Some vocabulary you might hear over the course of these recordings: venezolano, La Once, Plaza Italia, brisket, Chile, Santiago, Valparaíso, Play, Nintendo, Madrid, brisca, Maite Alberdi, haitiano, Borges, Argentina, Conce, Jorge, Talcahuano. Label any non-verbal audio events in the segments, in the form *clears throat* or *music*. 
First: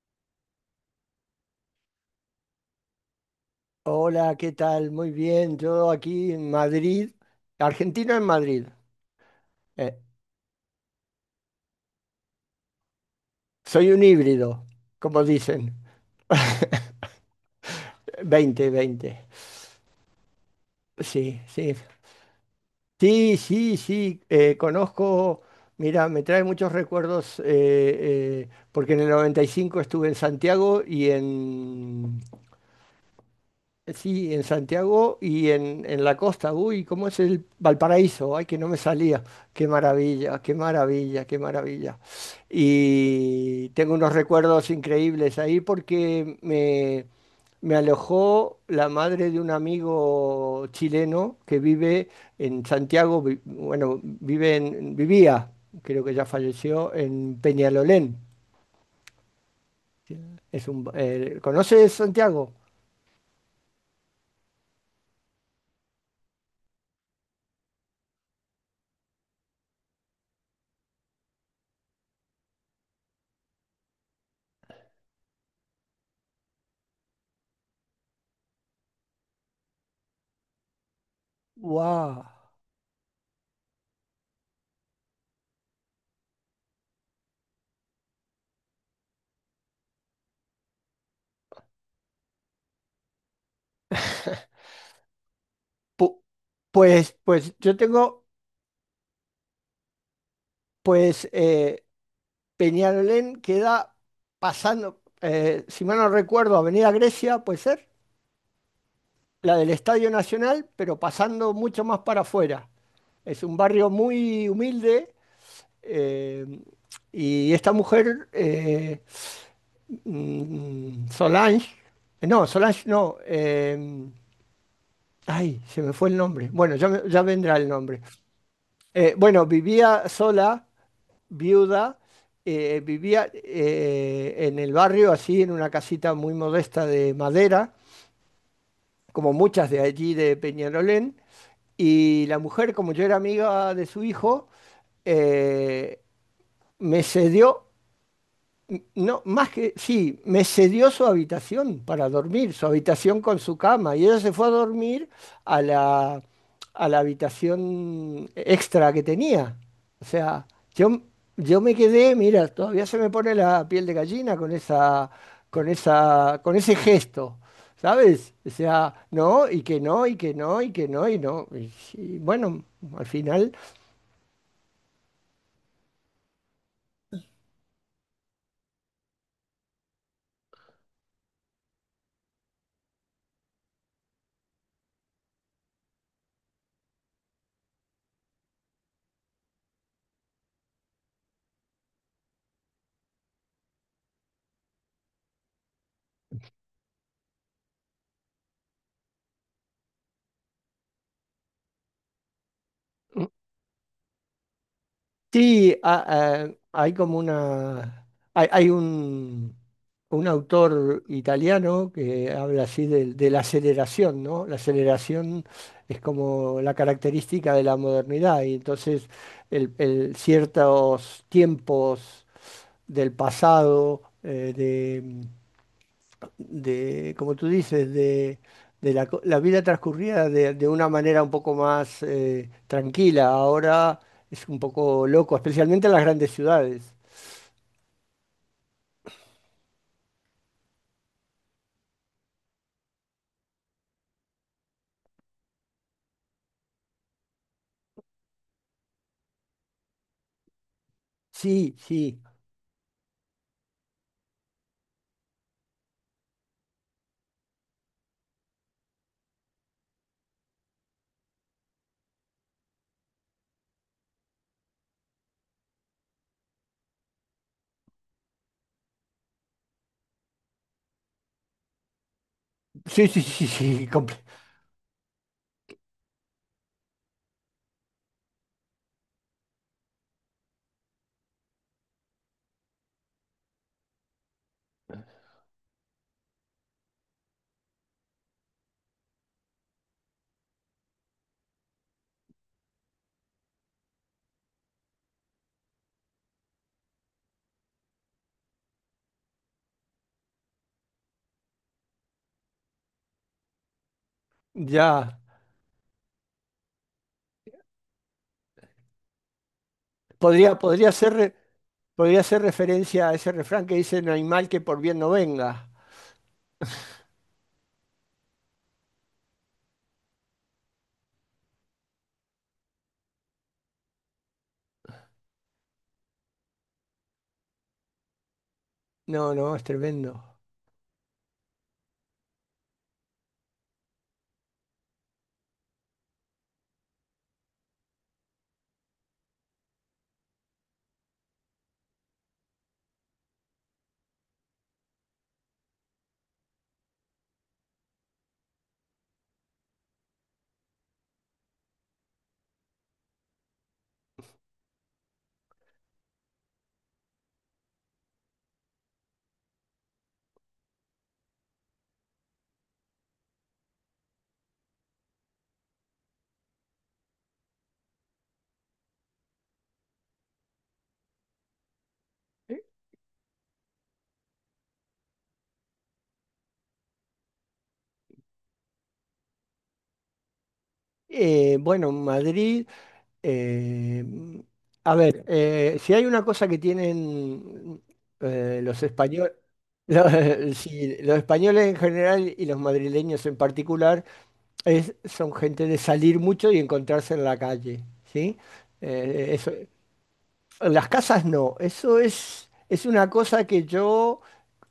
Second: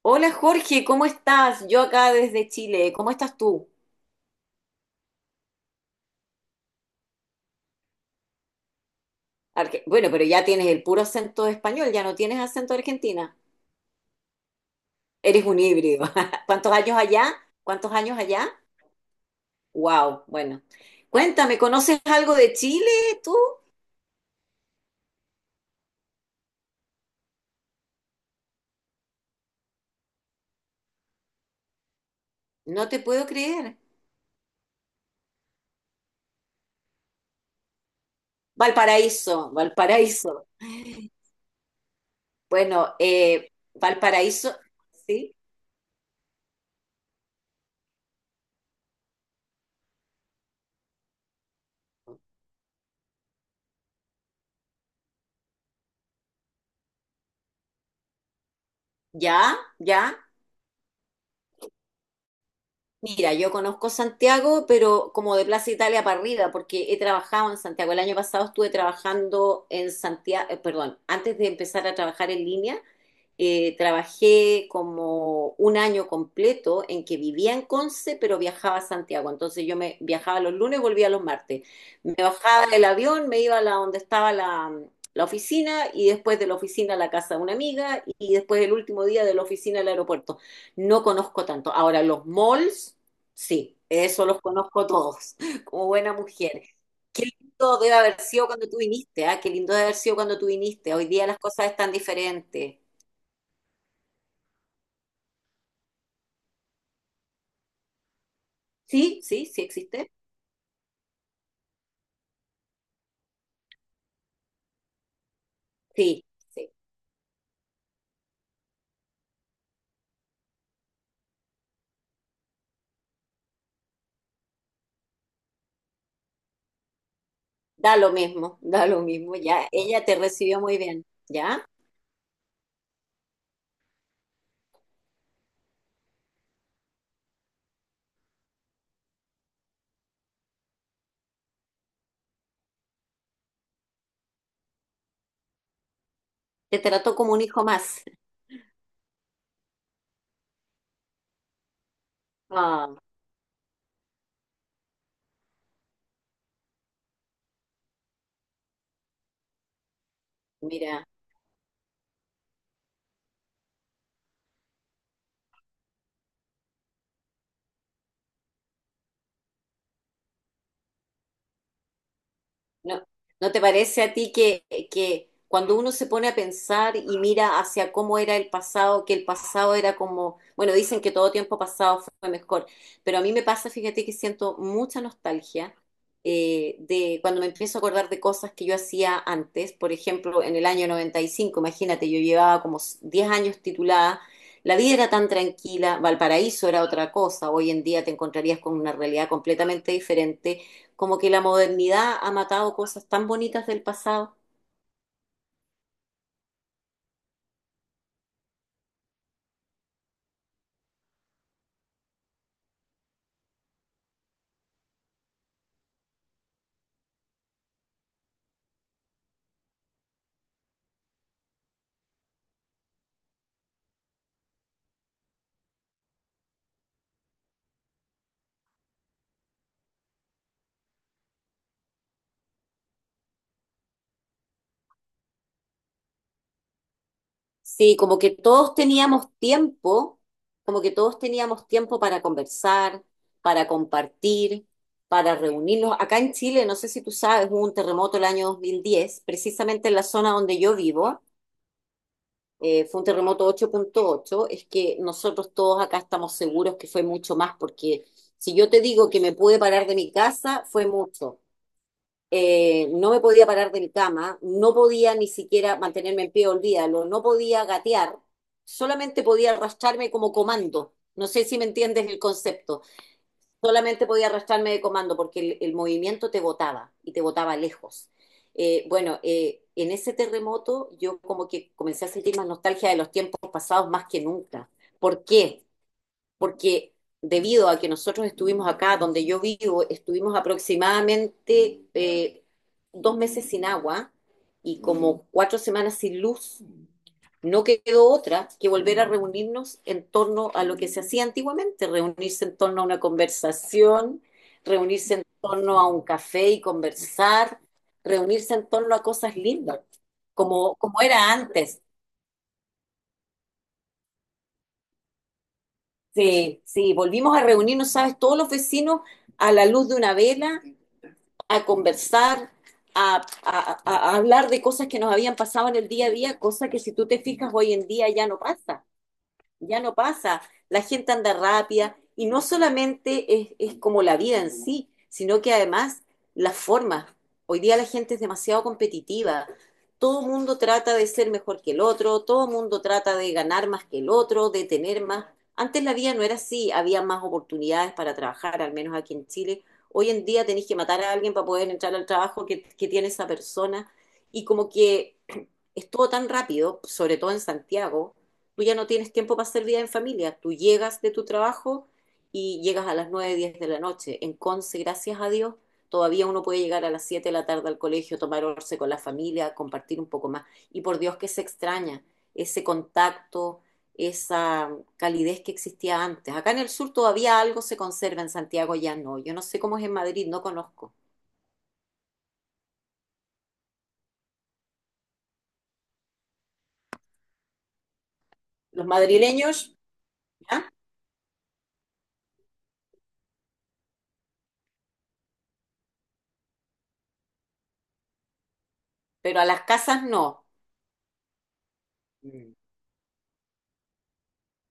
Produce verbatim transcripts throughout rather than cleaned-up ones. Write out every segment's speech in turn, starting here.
Hola Jorge, ¿cómo estás? Yo acá desde Chile, ¿cómo estás tú? Hola, ¿qué tal? Muy bien, yo aquí en Madrid, argentino en Madrid. Arge- Eh, Bueno, pero ya tienes el puro acento español, ya no tienes acento de Argentina. Soy un híbrido, como Eres un dicen. híbrido. *laughs* ¿Cuántos años *laughs* allá? ¿Cuántos años allá? Veinte, veinte. Wow, bueno. Sí, Cuéntame, sí. ¿conoces algo de Chile tú? Sí, sí, sí, eh, conozco, mira, me trae muchos recuerdos eh, eh, porque en el noventa y cinco estuve en Santiago y en, No te puedo creer. Eh, Sí, en Santiago y en, en la costa. Uy, ¿cómo es el Valparaíso? Ay, que no me salía. Valparaíso, Qué Valparaíso. maravilla, qué maravilla, qué maravilla. Bueno, eh, Y tengo unos Valparaíso, recuerdos ¿sí? increíbles ahí porque me, me alojó la madre de un amigo chileno que vive en Santiago, vi- bueno, vive en- vivía, creo que ya falleció, en Peñalolén. ¿Ya? ¿Ya? Es un, ba- eh, ¿conoces Santiago? Mira, yo conozco Santiago, pero como de Plaza Italia para arriba, porque he trabajado en Santiago. El año pasado estuve trabajando en Santiago, eh, perdón, antes de empezar a trabajar en línea, eh, trabajé como un año completo en que vivía en Conce, pero viajaba a Santiago. Entonces yo me viajaba los lunes, y volvía los martes. Me ¡Wow! bajaba del avión, me iba a la, donde estaba la, la oficina y después de la oficina a la casa de una amiga y después el último día de la oficina al aeropuerto. No conozco tanto. Ahora, los malls, sí, eso los conozco todos, *laughs* como buena Pu- mujer. Pues, Qué pues yo lindo debe haber tengo, sido cuando tú viniste, ¿ah? Qué lindo debe haber sido cuando tú viniste. Hoy día pues las cosas eh, están diferentes. Peñalolén queda pasando, eh, si mal no recuerdo, Avenida Grecia, puede ser, Sí, sí, la sí del Estadio existe. Nacional, pero pasando mucho más para afuera. Es un barrio muy humilde, Sí, eh, sí. y esta mujer, eh, mm, Solange, eh, no, Solange no, eh, ay, se me fue el nombre, bueno, ya, me- ya vendrá el Da nombre. lo mismo, *laughs* da lo Eh, mismo. Bueno, Ya, ella vivía te recibió sola, muy bien, ¿ya? viuda, eh, vivía eh, en el barrio, así, en una casita muy modesta de madera, como muchas de allí de Peñarolén. Y la mujer, como yo era amiga de su hijo, eh, Te me trató como un hijo cedió más. N- No, más que, sí, me cedió su habitación para dormir, su Ah, habitación con su cama, y ella se fue a dormir a la, a la habitación extra que tenía. O sea, yo, mira. yo me quedé, mira, todavía se me pone la piel de gallina con esa, con esa, con ese gesto, ¿sabes? O sea, no, y que no, y que no, y que no, y no. y y bueno, al ¿No, final. ¿no te parece a ti que, que cuando uno se pone a pensar y mira hacia cómo era el pasado, que el pasado era como, bueno, dicen que todo tiempo pasado fue mejor, pero a mí me pasa, fíjate que siento mucha nostalgia eh, de cuando me empiezo a acordar de cosas que yo hacía antes, por ejemplo, en el año noventa y cinco, imagínate, yo llevaba como diez años titulada. La vida era tan tranquila, Valparaíso era otra cosa, hoy en día te encontrarías con una realidad completamente diferente, como que la modernidad ha matado cosas tan bonitas del pasado. Sí, a- a- hay como una. Hay, hay un, un autor italiano que habla así de, de la aceleración, ¿no? La aceleración es como la característica de la modernidad, y entonces el, el- ciertos tiempos del pasado, de, como tú dices, de, de la, co- la vida transcurrida de, de una manera un poco más eh, tranquila. Ahora es un poco loco, especialmente en las grandes ciudades. Sí, como que todos teníamos tiempo, como que todos teníamos tiempo para conversar, para compartir, para reunirnos. Acá en Chile, no sé si tú sabes, hubo un terremoto el año dos mil diez precisamente en la zona donde yo vivo, Sí, sí, eh, fue un terremoto ocho punto ocho, es que nosotros todos acá estamos seguros que fue mucho más, porque si yo te digo que me pude parar de mi casa, fue mucho. Eh, no me podía parar del cama, no podía ni siquiera mantenerme en pie, olvídalo, no podía gatear, solamente podía arrastrarme como comando. No sé si me entiendes el concepto. sí, sí, sí, sí, *laughs* Solamente comple- podía arrastrarme de comando porque el, el movimiento te botaba y te botaba lejos. Eh, bueno, eh, en ese terremoto yo como que comencé a sentir más nostalgia de los tiempos pasados más que nunca. ¿Por qué? Porque debido a que nosotros estuvimos acá, donde yo vivo, estuvimos aproximadamente eh, dos meses sin agua y como cuatro semanas sin luz, no quedó otra que volver a reunirnos en torno a lo que se hacía antiguamente, reunirse en torno a una conversación, reunirse ya. en torno a un café y conversar, reunirse en torno a cosas lindas, Podría, como, podría como ser, era re- antes. podría ser referencia a ese refrán que dice, no hay mal que por bien no venga. Sí, sí, volvimos a reunirnos, ¿sabes? Todos los vecinos a la luz de una vela, a conversar, a, a, a hablar de cosas que nos habían pasado en el día a día, cosas que si tú te fijas hoy en día ya no pasa, No, no, es ya no tremendo. pasa. La gente anda rápida y no solamente es, es como la vida en sí, sino que además las formas. Hoy día la gente es demasiado competitiva. Todo el mundo trata de ser mejor que el otro, todo el mundo trata de ganar más que el otro, de tener más. Antes la vida no era así, había más oportunidades para trabajar, al menos aquí en Chile. Hoy en día tenés que matar a alguien para poder entrar al trabajo que, que tiene esa persona. Y como que *clears throat* estuvo tan rápido, sobre todo en Santiago, tú ya no tienes tiempo para hacer vida en familia. Tú llegas de tu trabajo y llegas a las nueve diez de la noche. En Conce, gracias a Dios, todavía uno puede llegar a las siete de la tarde al colegio, tomar once con la familia, compartir un poco más. Y por Dios que se extraña ese contacto, esa calidez que existía antes. Acá en el sur todavía algo se conserva, en Santiago ya no. Yo no sé cómo es en Madrid, no conozco. Eh, bueno, Madrid. Eh, a ver, eh, si hay una cosa que tienen eh, los Los españoles, madrileños, *laughs* los ¿ya? sí, los españoles en general y los madrileños en particular, es, son gente de salir mucho y encontrarse en la calle, ¿sí? Eh, Pero a eso- las casas no. en las casas no, eso es, Mm. es una cosa que yo,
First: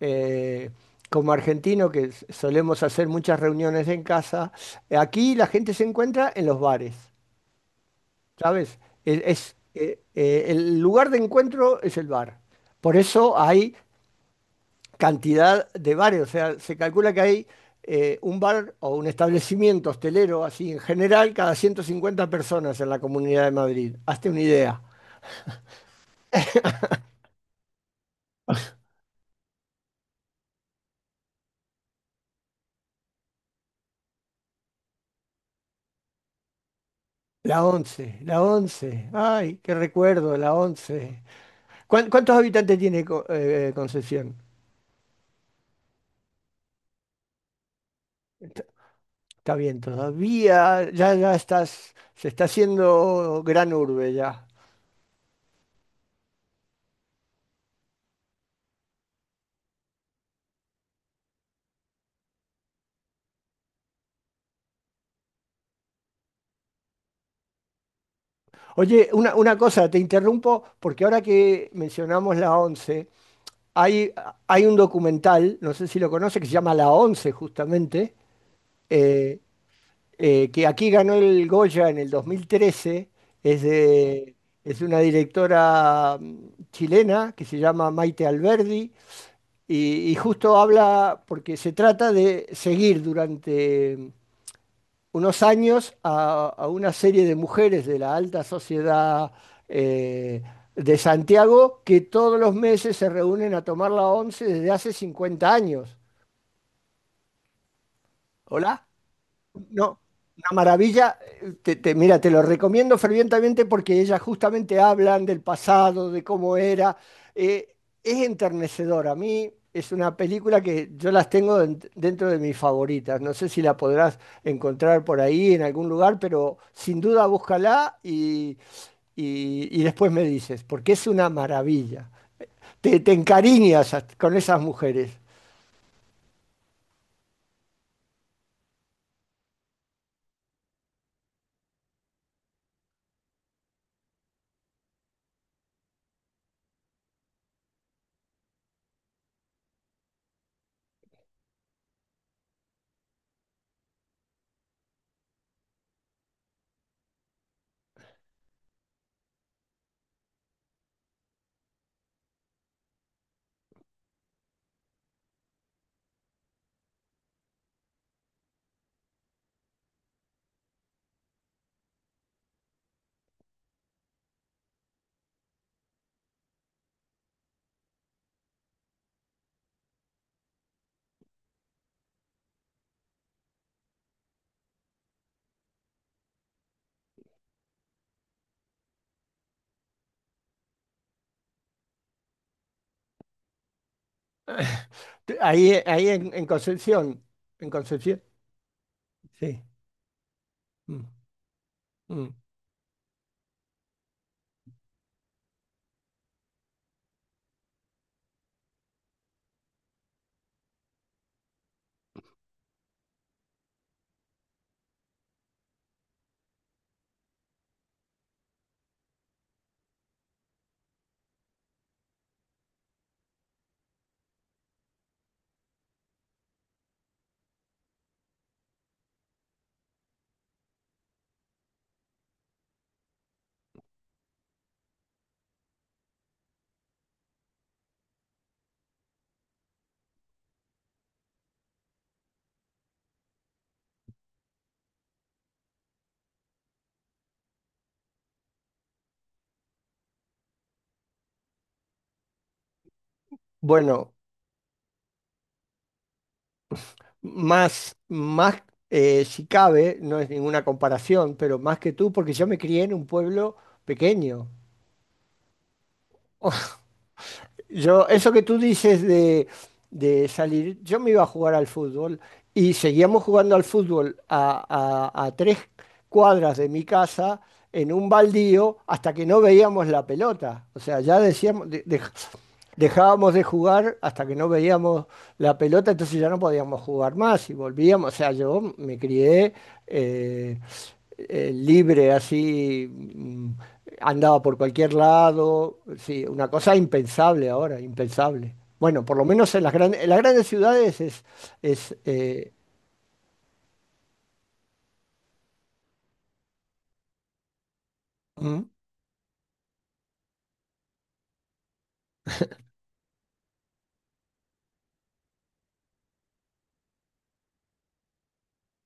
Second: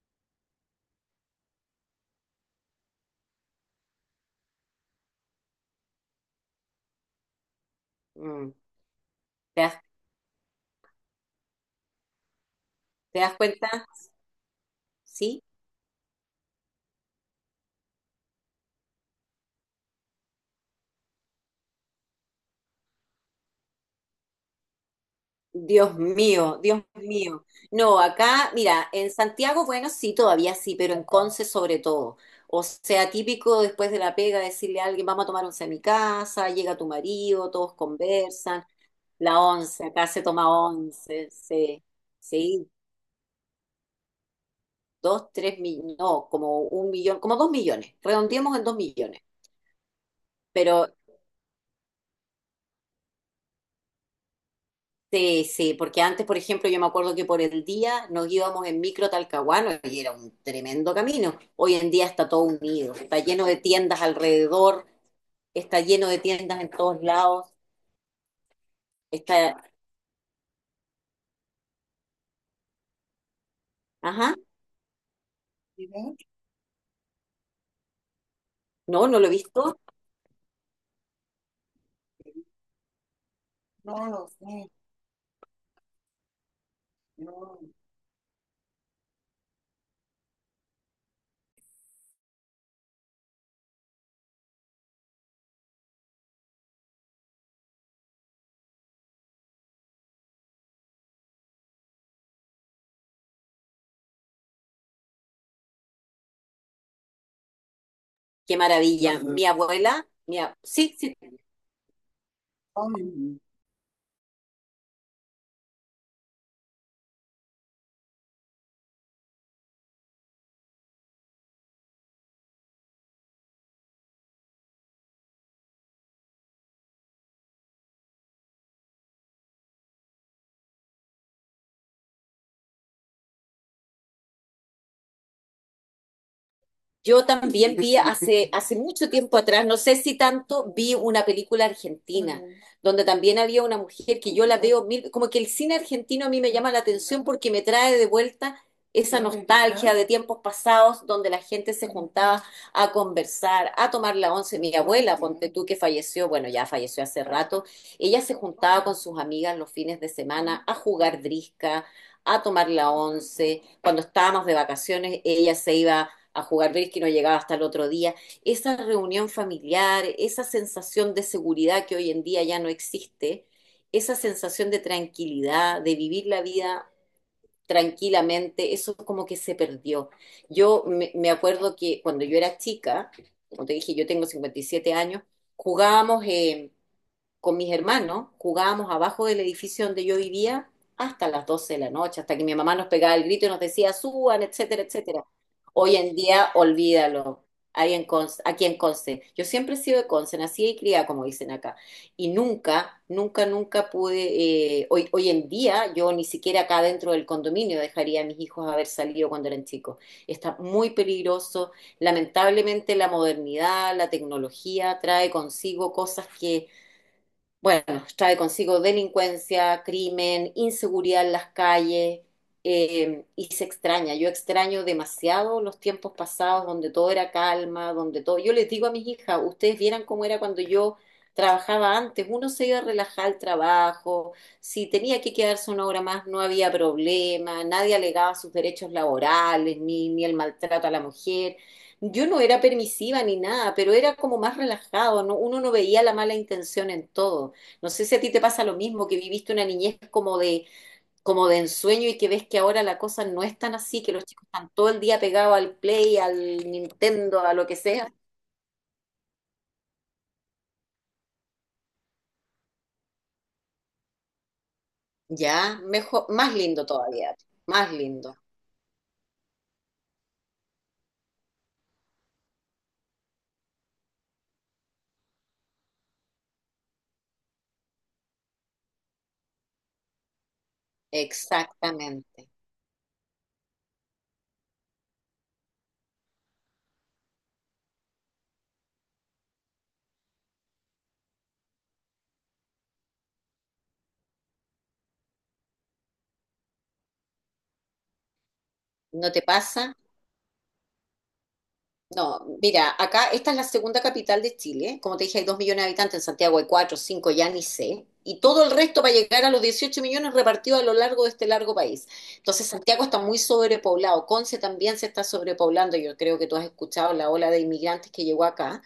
eh, como argentino, que s- solemos hacer muchas reuniones en casa, aquí la gente se encuentra en los bares. Mm. ¿Sabes? Es, es, ¿Te das, eh, eh, El lugar de encuentro es el bar. Por te das eso cuenta? hay ¿Sí? cantidad de bares. O sea, se calcula que hay eh, un bar o un establecimiento hostelero, así en general, cada ciento cincuenta personas en la Comunidad de Madrid. Hazte una idea. Dios mío, Dios mío. No, acá, mira, en Santiago, bueno, sí, todavía sí, pero en Conce sobre todo. O sea, típico después de la pega decirle a alguien, vamos a tomar once a mi casa, llega tu marido, La todos once, la conversan, once. la Ay, qué once, acá se recuerdo, toma la once. once, sí, ¿Cuán- ¿Cuántos sí, habitantes tiene Co- eh, Concepción? dos, tres millones, no, como un millón, como dos millones, redondeemos Está en dos millones, Está bien, todavía pero ya, ya estás, se está haciendo gran urbe ya. sí, sí, porque antes, por ejemplo, yo me acuerdo que por el día nos íbamos en micro a Talcahuano y era un tremendo camino. Hoy en día está todo unido, está lleno de tiendas alrededor, está lleno de tiendas en todos lados, Oye, una, una está... cosa, te interrumpo porque ahora que mencionamos la once, hay, Ajá. hay un documental, no sé si lo Mira, conoce, que se llama La Once justamente, no, no lo he eh, visto. eh, que aquí ganó el Goya en el dos mil trece, es No lo de, sé, es de una directora mm, chilena que se no. llama Maite Alberdi y, y justo habla porque se trata de seguir durante unos años a, a una serie de mujeres de la alta sociedad eh, de Santiago que todos los meses se reúnen a tomar la once desde hace cincuenta años. Qué ¿Hola? maravilla. Mi No, abuela, mi una ab- Sí, sí. maravilla. Te, te- mira, te lo recomiendo fervientemente porque ellas justamente hablan del pasado, de cómo era. Eh, es enternecedor. A mí es una película que yo las tengo en- dentro de mis favoritas. No sé si la podrás encontrar por ahí en algún lugar, pero sin duda búscala y, y- y después me dices, porque es una maravilla. Te, te encariñas a- con esas mujeres. Yo también vi hace, hace mucho tiempo atrás, no sé si tanto, vi una película argentina, donde también había una mujer que yo la veo mil, como que el cine argentino a mí me llama la atención porque me trae de vuelta esa nostalgia de tiempos pasados donde la gente se juntaba a conversar, a tomar la once. Mi abuela, ponte tú que falleció, bueno, ya falleció hace rato, ella se juntaba con sus amigas los fines de semana a jugar brisca, a tomar la once. Cuando estábamos de vacaciones, ella se iba a jugar brisket y no llegaba hasta el otro día. Esa reunión familiar, esa sensación de seguridad que hoy en día ya no existe, esa sensación de tranquilidad, de vivir la vida tranquilamente, eso como que se perdió. Yo me, me acuerdo que cuando yo era chica, como te dije, yo tengo cincuenta y siete años, jugábamos eh, con mis hermanos, jugábamos abajo del edificio donde yo vivía hasta las doce de la noche, hasta que mi mamá nos pegaba el grito y nos decía, suban, etcétera, *laughs* etcétera. Ahí, Hoy ahí en en, En día, Concepción. olvídalo. En Ahí en Concepción. Conce- aquí en Conce. Yo Sí. siempre he sido de Conce, nacida y Mm. criada, como dicen acá. Y Mm. nunca, nunca, nunca pude. Eh, hoy, hoy en día, yo ni siquiera acá dentro del condominio dejaría a mis hijos haber salido cuando eran chicos. Está muy peligroso. Lamentablemente, la modernidad, la tecnología trae consigo cosas que bueno, trae consigo delincuencia, crimen, inseguridad en las calles, eh, y se extraña. Yo extraño demasiado los tiempos pasados donde todo era calma, donde todo... Yo les digo a mis hijas, ustedes vieran cómo era cuando yo trabajaba antes. Uno se iba a relajar al trabajo, si tenía que quedarse una hora más no había problema, nadie alegaba sus derechos laborales, ni, ni el maltrato a la mujer. Yo no era permisiva ni nada, pero era como más relajado, ¿no? Uno no veía la mala intención en todo. No sé si a ti te pasa lo mismo, que viviste una niñez como de, como de ensueño y que ves que ahora la cosa no es tan así, que Bueno, los chicos están todo el día pegados al Play, al Nintendo, a lo que más, sea. más eh, si cabe, no es ninguna comparación, pero más que tú, porque yo me crié en un pueblo pequeño. Ya, mejor, más lindo todavía, más Yo, eso lindo. que tú dices de, de salir, yo me iba a jugar al fútbol y seguíamos jugando al fútbol a, a- a tres cuadras de mi casa en un baldío hasta que no veíamos la pelota. O sea, ya decíamos, de- de- Exactamente. dejábamos de jugar hasta que no veíamos la pelota, entonces ya no podíamos jugar más y volvíamos. O sea, yo me crié eh, eh, libre, así, mm, andaba por cualquier lado. Sí, una cosa impensable ahora, impensable. Bueno, por lo ¿No te menos en las pasa? grandes, en las grandes ciudades es, es No, eh, mira, acá esta es la segunda capital de Chile. Como te dije, hay dos millones de habitantes, en Santiago hay cuatro, cinco, ya ni sé. Y mm, todo el resto va a llegar a los dieciocho millones repartidos a lo largo de este largo país. Entonces, Santiago está muy sobrepoblado. Conce también se está sobrepoblando. Yo creo que tú has escuchado la ola de inmigrantes que llegó acá,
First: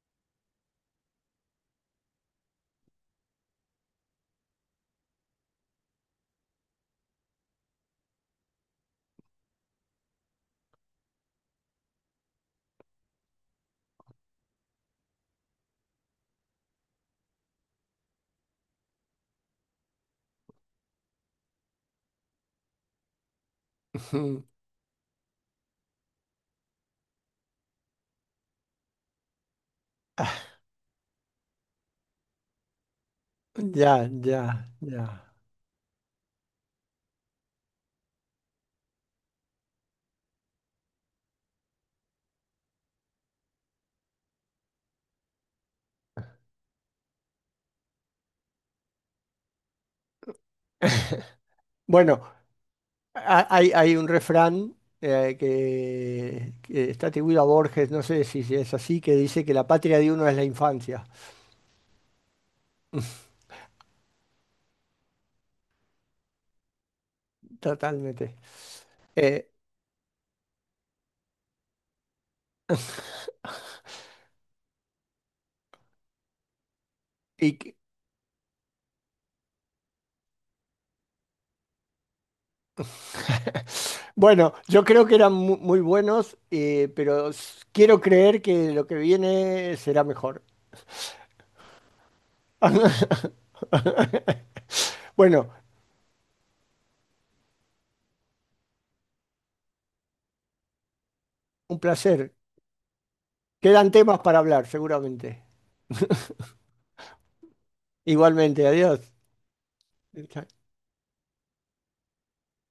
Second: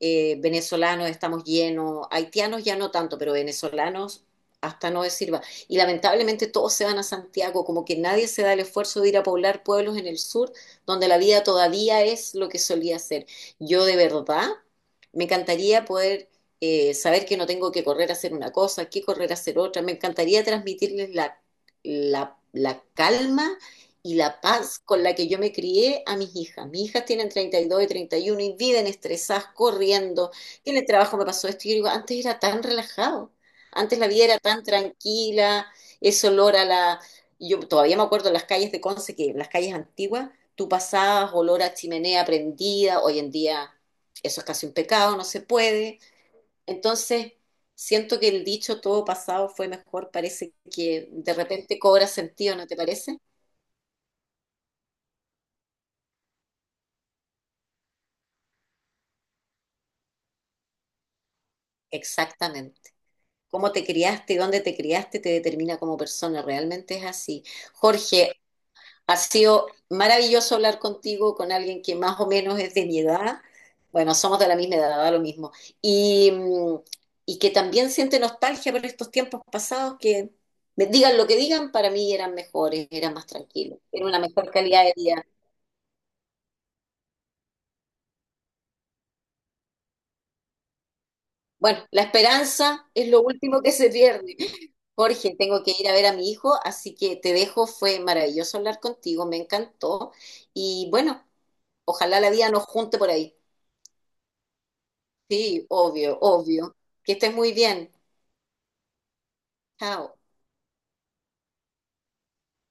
eh, venezolanos estamos llenos, haitianos ya no tanto, pero venezolanos hasta no decir va. Y lamentablemente todos se van a Santiago, como que nadie se da el esfuerzo de ir a poblar pueblos en el sur, donde la vida todavía es lo que solía ser. Yo de verdad me encantaría poder eh, saber que no tengo que correr a hacer una cosa, que correr a hacer otra. Me encantaría transmitirles la, la, la calma y la ujú. paz con la que yo me crié a mis hijas. Mis hijas tienen treinta y 31 y treinta y uno y viven estresadas, corriendo. *laughs* Y en el trabajo me pasó esto. Y yo digo, antes era tan relajado, Ya, antes la vida ya, era tan ya. tranquila, ese olor a la... Yo todavía me acuerdo en las calles de Conce, que en las calles antiguas, tú pasabas olor a chimenea prendida, hoy en día eso es casi un pecado, no se puede. Entonces, siento que el dicho todo pasado fue mejor, parece que de repente cobra Bueno, sentido, ¿no te parece? ha- hay, hay un refrán eh, que, que está atribuido a Borges, no sé si, si es así, que dice que la patria de uno es la infancia. Exactamente. Cómo te criaste, dónde te criaste, te determina como persona. Realmente es así. Jorge, Totalmente. ha Eh, sido maravilloso hablar contigo, con alguien que más o menos es de mi edad. Bueno, somos de la misma edad, da lo mismo. Y, mm, y que y, también siente nostalgia por estos tiempos pasados que, me digan lo que digan, para mí eran mejores, eran más *laughs* tranquilos, era una mejor Bueno, calidad yo de creo que vida. eran mu- muy buenos, eh, pero s- quiero creer que lo que viene será mejor. Bueno, la esperanza es lo *laughs* último que se pierde. Jorge, Bueno, tengo que ir a ver a mi hijo, así que te dejo. Fue maravilloso hablar contigo, me encantó. Y bueno, un ojalá la placer. vida nos junte por ahí. Quedan temas para hablar, seguramente. Sí, obvio, obvio. Que estés muy bien. Igualmente, adiós. Chao.